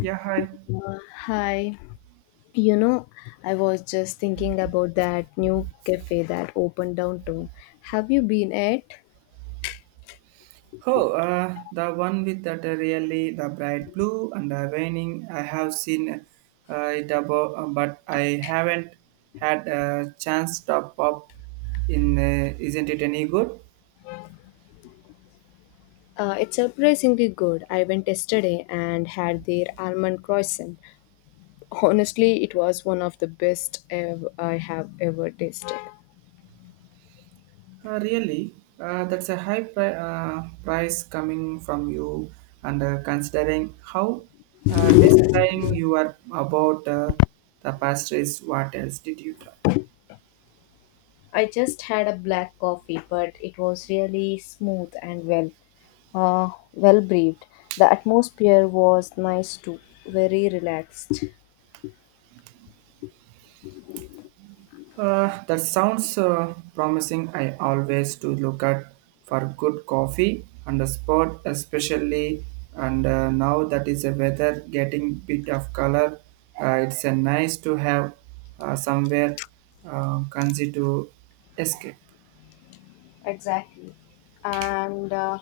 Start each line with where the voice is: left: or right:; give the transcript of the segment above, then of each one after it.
right: Yeah, hi.
left: Hi. You know, I was just thinking about that new cafe that opened downtown. Have you been at?
right: Oh, the one with that really the bright blue and the raining. I have seen it above, but I haven't had a chance to pop in. Isn't it any good?
left: It's surprisingly good. I went yesterday and had their almond croissant. Honestly, it was one of the best I have ever tasted.
right: Really, that's a high price coming from you, and considering how describing you are about the pastries, what else did you try?
left: I just had a black coffee, but it was really smooth and well breathed. The atmosphere was nice too, very relaxed.
right: That sounds promising. I always do look at for good coffee on the spot, especially. And now that is the weather getting bit of color. It's nice to have somewhere concy to escape.
left: Exactly. And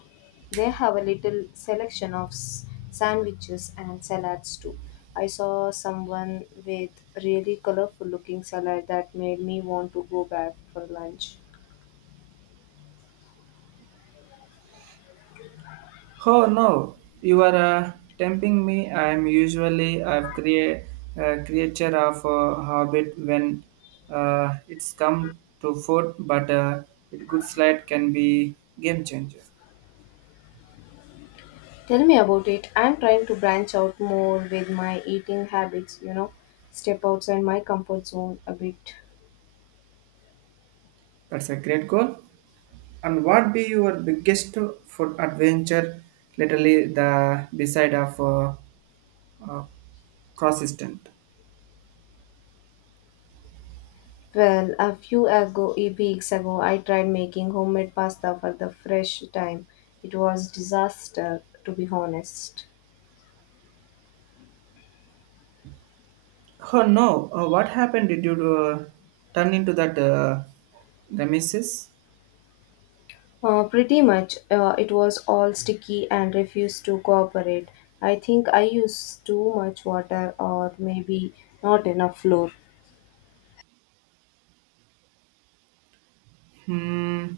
left: they have a little selection of sandwiches and salads too. I saw someone with really colorful looking salad that made me want to go back for lunch.
right: Oh no, you are tempting me. I am usually a creature of a habit when it's come to food, but a good slide can be game changer.
left: Tell me about it. I'm trying to branch out more with my eating habits, you know, step outside my comfort zone a bit.
right: That's a great goal. And what be your biggest food adventure? Literally the beside of uh, consistent.
left: Well, a few ago, a weeks ago, I tried making homemade pasta for the fresh time. It was disaster, to be honest.
right: Oh no, what happened? Did you turn into that nemesis?
left: Pretty much. It was all sticky and refused to cooperate. I think I used too much water or maybe not enough flour.
right: Hmm.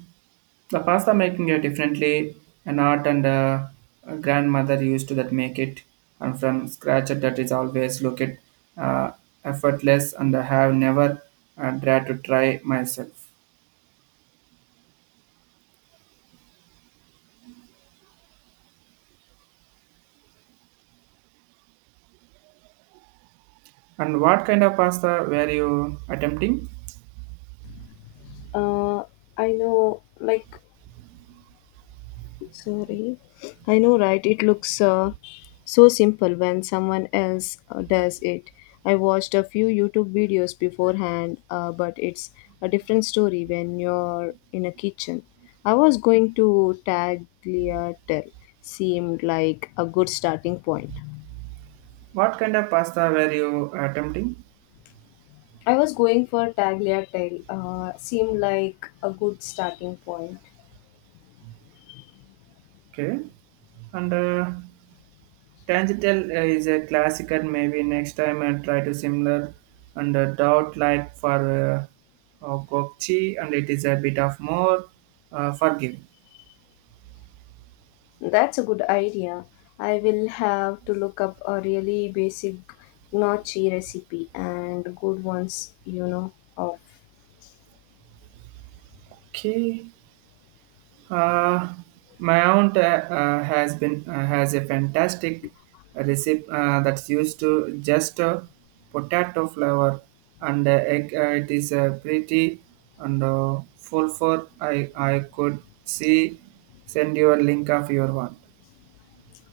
right: The pasta making it differently, an art and a grandmother used to that make it, and from scratch that is always look it uh, effortless, and I have never dared to try myself. And what kind of pasta were you attempting?
left: Uh, I know, like, sorry. I know, right? It looks so simple when someone else does it. I watched a few YouTube videos beforehand, but it's a different story when you're in a kitchen. I was going to tagliatelle, seemed like a good starting point.
right: What kind of pasta were you attempting?
left: I was going for tagliatelle, seemed like a good starting point.
right: Okay, and. Tangital is a classic, and maybe next time I try to similar and a dot like for Gokchi, and it is a bit of more forgiving.
left: That's a good idea. I will have to look up a really basic gnocchi recipe and good ones, you know, of.
right: Okay, uh, my aunt has been has a fantastic recipe that's used to just potato flour and egg. It is pretty and full for I could see. Send your link of your one.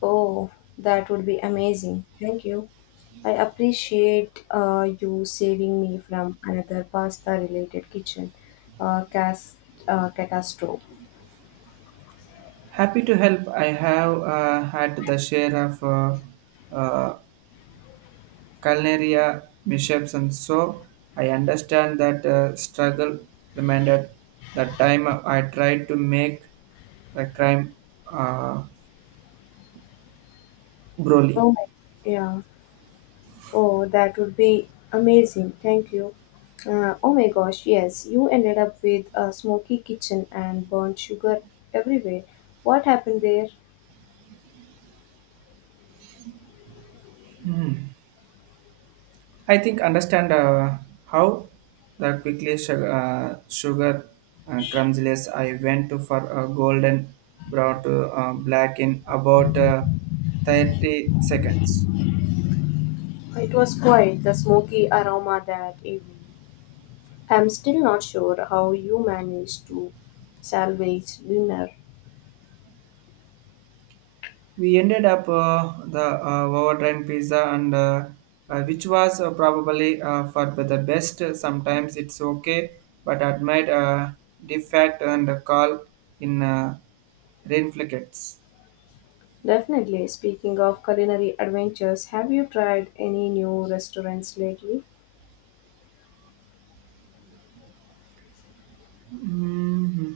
left: Oh, that would be amazing. Thank you. I appreciate you saving me from another pasta related kitchen uh, cast, catastrophe.
right: Happy to help. I have had the share of uh, culinary mishaps, and so I understand that struggle. Reminded the time I tried to make the crime uh, broly.
left: Oh, my- yeah. Oh, that would be amazing. Thank you. Oh my gosh, yes, you ended up with a smoky kitchen and burnt sugar everywhere. What happened there?
right: Hmm. I think understand how the quickly sugar crumbsless. I went to for a golden brown to black in about 30 seconds.
left: It was quite the smoky aroma that evening. I'm still not sure how you managed to salvage dinner.
right: We ended up the overtrained pizza, and which was probably for the best. Sometimes it's okay, but admit defect and call in reinflicts.
left: Definitely, speaking of culinary adventures, have you tried any new restaurants lately?
right: Hmm.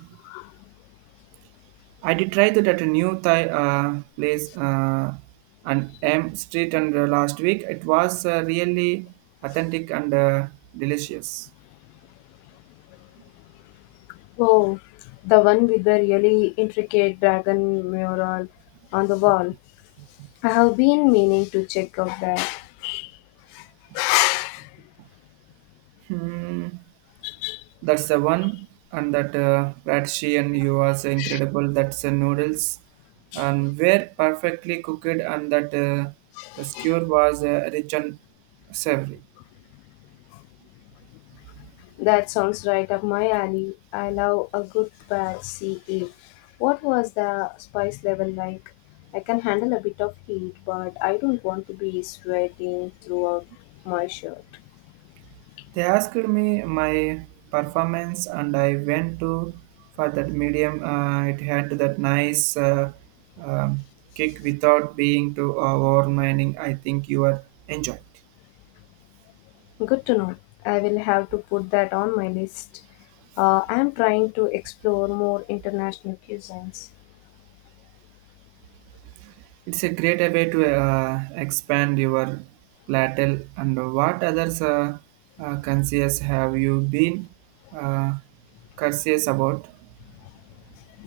right: I did try that at a new Thai place on M Street and last week. It was really authentic and delicious.
left: Oh, the one with the really intricate dragon mural on the wall. I have been meaning to check out that.
right: Hmm. That's the one, and that she and you was incredible. That's the noodles, and were perfectly cooked, and that the skewer was rich and savory.
left: That sounds right up my alley. I love a good bad CA. What was the spice level like? I can handle a bit of heat, but I don't want to be sweating throughout my shirt.
right: They asked me my performance, and I went to for that medium. It had that nice um kick without being too overwhelming. I think you are enjoyed.
left: Good to know. I will have to put that on my list. I am trying to explore more international cuisines.
right: It's a great way to expand your platel. And what others conscious have you been uh, conscious about?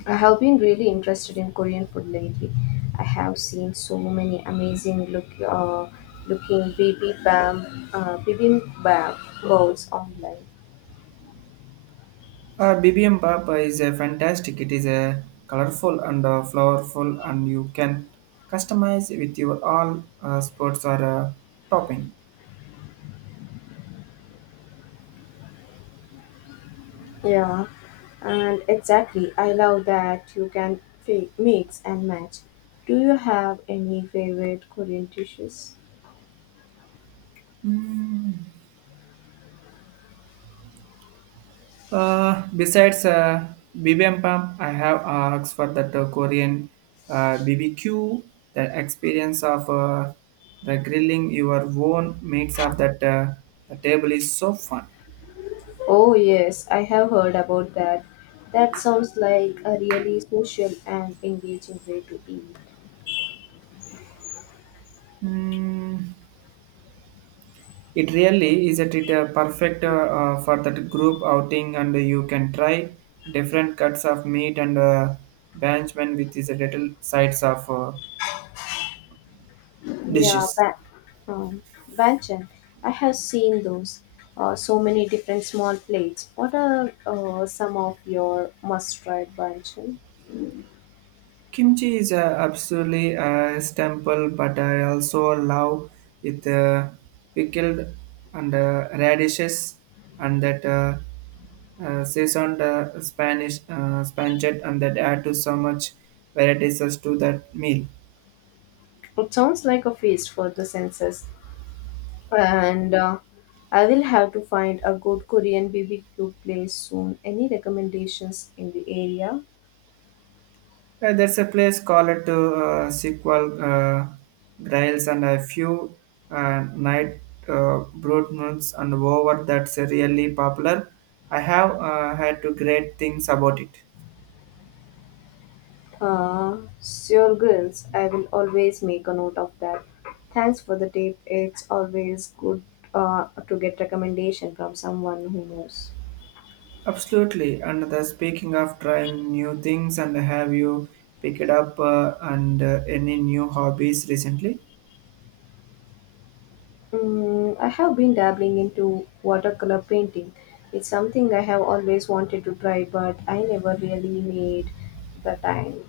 left: I have been really interested in Korean food lately. I have seen so many amazing looking bibimbap bowls online.
right: BBM Papa is a fantastic. It is a colorful and flowerful, and you can customize with your all sports or topping.
left: Yeah, and exactly. I love that you can mix and match. Do you have any favorite Korean dishes?
right: Mm, Besides bibimbap, I have asked for that Korean BBQ. The experience of the grilling your own meats of that the table is so fun.
left: Oh yes, I have heard about that. That sounds like a really social and engaging way to eat.
right: Mm, it really is a it, perfect for that group outing, and you can try different cuts of meat and banchman with these little sides of
left: Yeah,
right: dishes.
left: um, banchan. I have seen those. So many different small plates. What are some of your must-try banchan?
right: Kimchi is absolutely a staple, but I also love with pickled and radishes and that seasoned Spanish spanchet and that add to so much varieties as to that meal.
left: It sounds like a feast for the senses. And I will have to find a good Korean BBQ place soon. Any recommendations in the area?
right: There's a place called to sequel Grails and a few night brood moons and over that's really popular. I have had to great things about it.
left: Sure, girls. I will always make a note of that. Thanks for the tip. It's always good to get recommendation from someone who knows.
right: Absolutely. And the speaking of trying new things, and have you picked up and any new hobbies recently?
left: I have been dabbling into watercolor painting. It's something I have always wanted to try, but I never really made the time.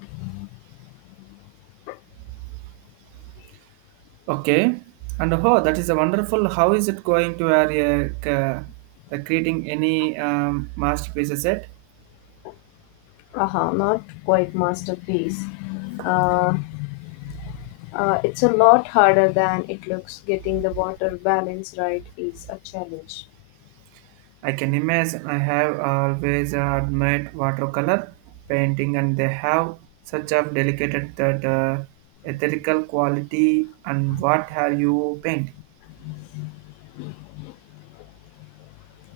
right: Okay. And oh, that is a wonderful. How is it going to area the creating any masterpieces yet?
left: Aha, not quite masterpiece. Uh, it's a lot harder than it looks. Getting the water balance right is a challenge.
right: I can imagine. I have always admired watercolor painting, and they have such a delicate that ethereal quality. And what have you paint?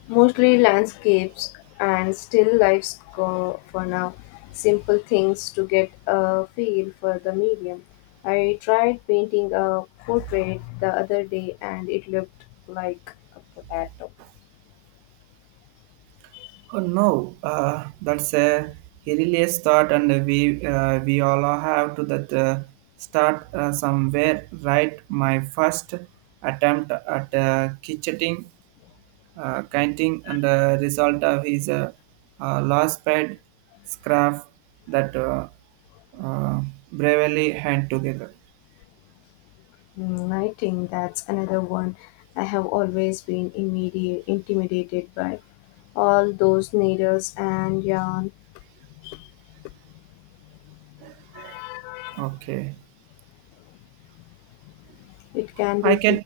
left: Mostly landscapes and still lifes go for now. Simple things to get a feel for the medium. I tried painting a portrait the other day and it looked like a potato.
right: Oh no, that's a hilarious thought, and we all have to that start somewhere. Right, my first attempt at kitchening, canting, and the result of his last pad scrap that uh, bravely hand together.
left: I think that's another one I have always been intimidated by. All those needles and yarn,
right: Okay.
left: it can be
right: I
left: tricky.
right: can.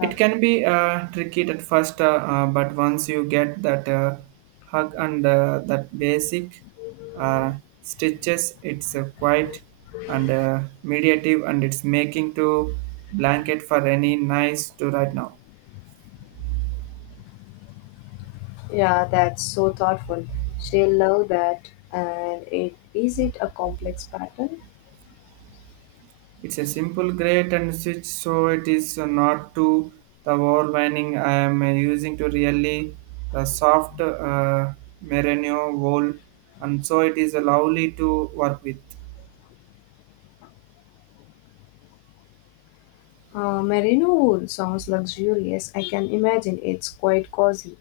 right: It can be tricky at first, but once you get that hug and that basic uh, stitches, it's quite and mediative, and it's making to blanket for any nice to right now.
left: Yeah, that's so thoughtful. She'll love that. And it is it a complex pattern?
right: It's a simple grate and switch, so it is not to the overwhelming. I am using to really the soft merino wool, and so it is lovely to work with.
left: Merino wool sounds luxurious. I can imagine it's quite cozy.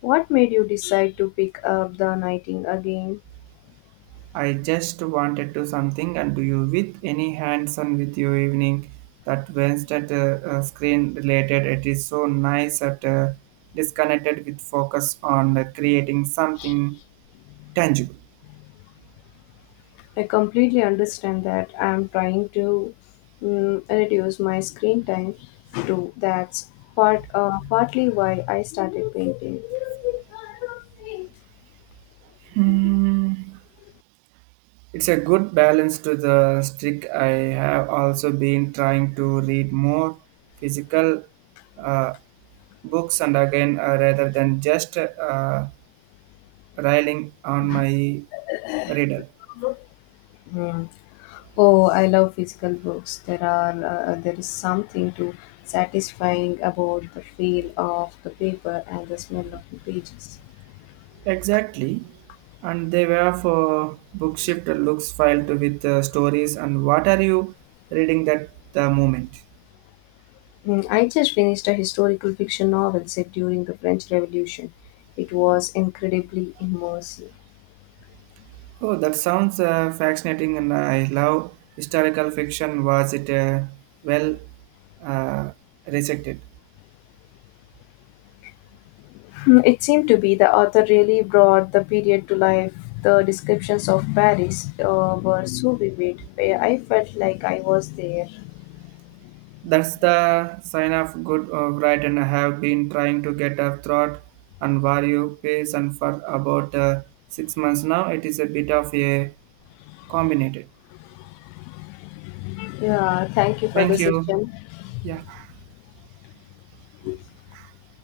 left: What made you decide to pick up the knitting again?
right: I just wanted to something and do you with any hands-on with your evening that Wednesday screen related. It is so nice that disconnected with focus on creating something tangible.
left: I completely understand that. I'm trying to reduce my screen time too. That's partly why I started painting.
right: Hmm. It's a good balance to the strict. I have also been trying to read more physical uh, books and again rather than just railing on my reader.
left: Oh, I love physical books. There is something to satisfying about the feel of the paper and the smell of the pages.
right: Exactly. And they were for Bookshift looks filed with stories. And what are you reading that the moment?
left: I just finished a historical fiction novel set during the French Revolution. It was incredibly immersive.
right: Oh, that sounds fascinating, and I love historical fiction. Was it well uh, rejected?
left: Mm, it seemed to be the author really brought the period to life. The descriptions of Paris were so vivid. I felt like I was there.
right: That's the sign of good writing. I have been trying to get a thought and value pace and for about 6 months now. It is a bit of a combinated.
left: Yeah, thank you for the
right: Thank you.
left: session.
right: Yeah.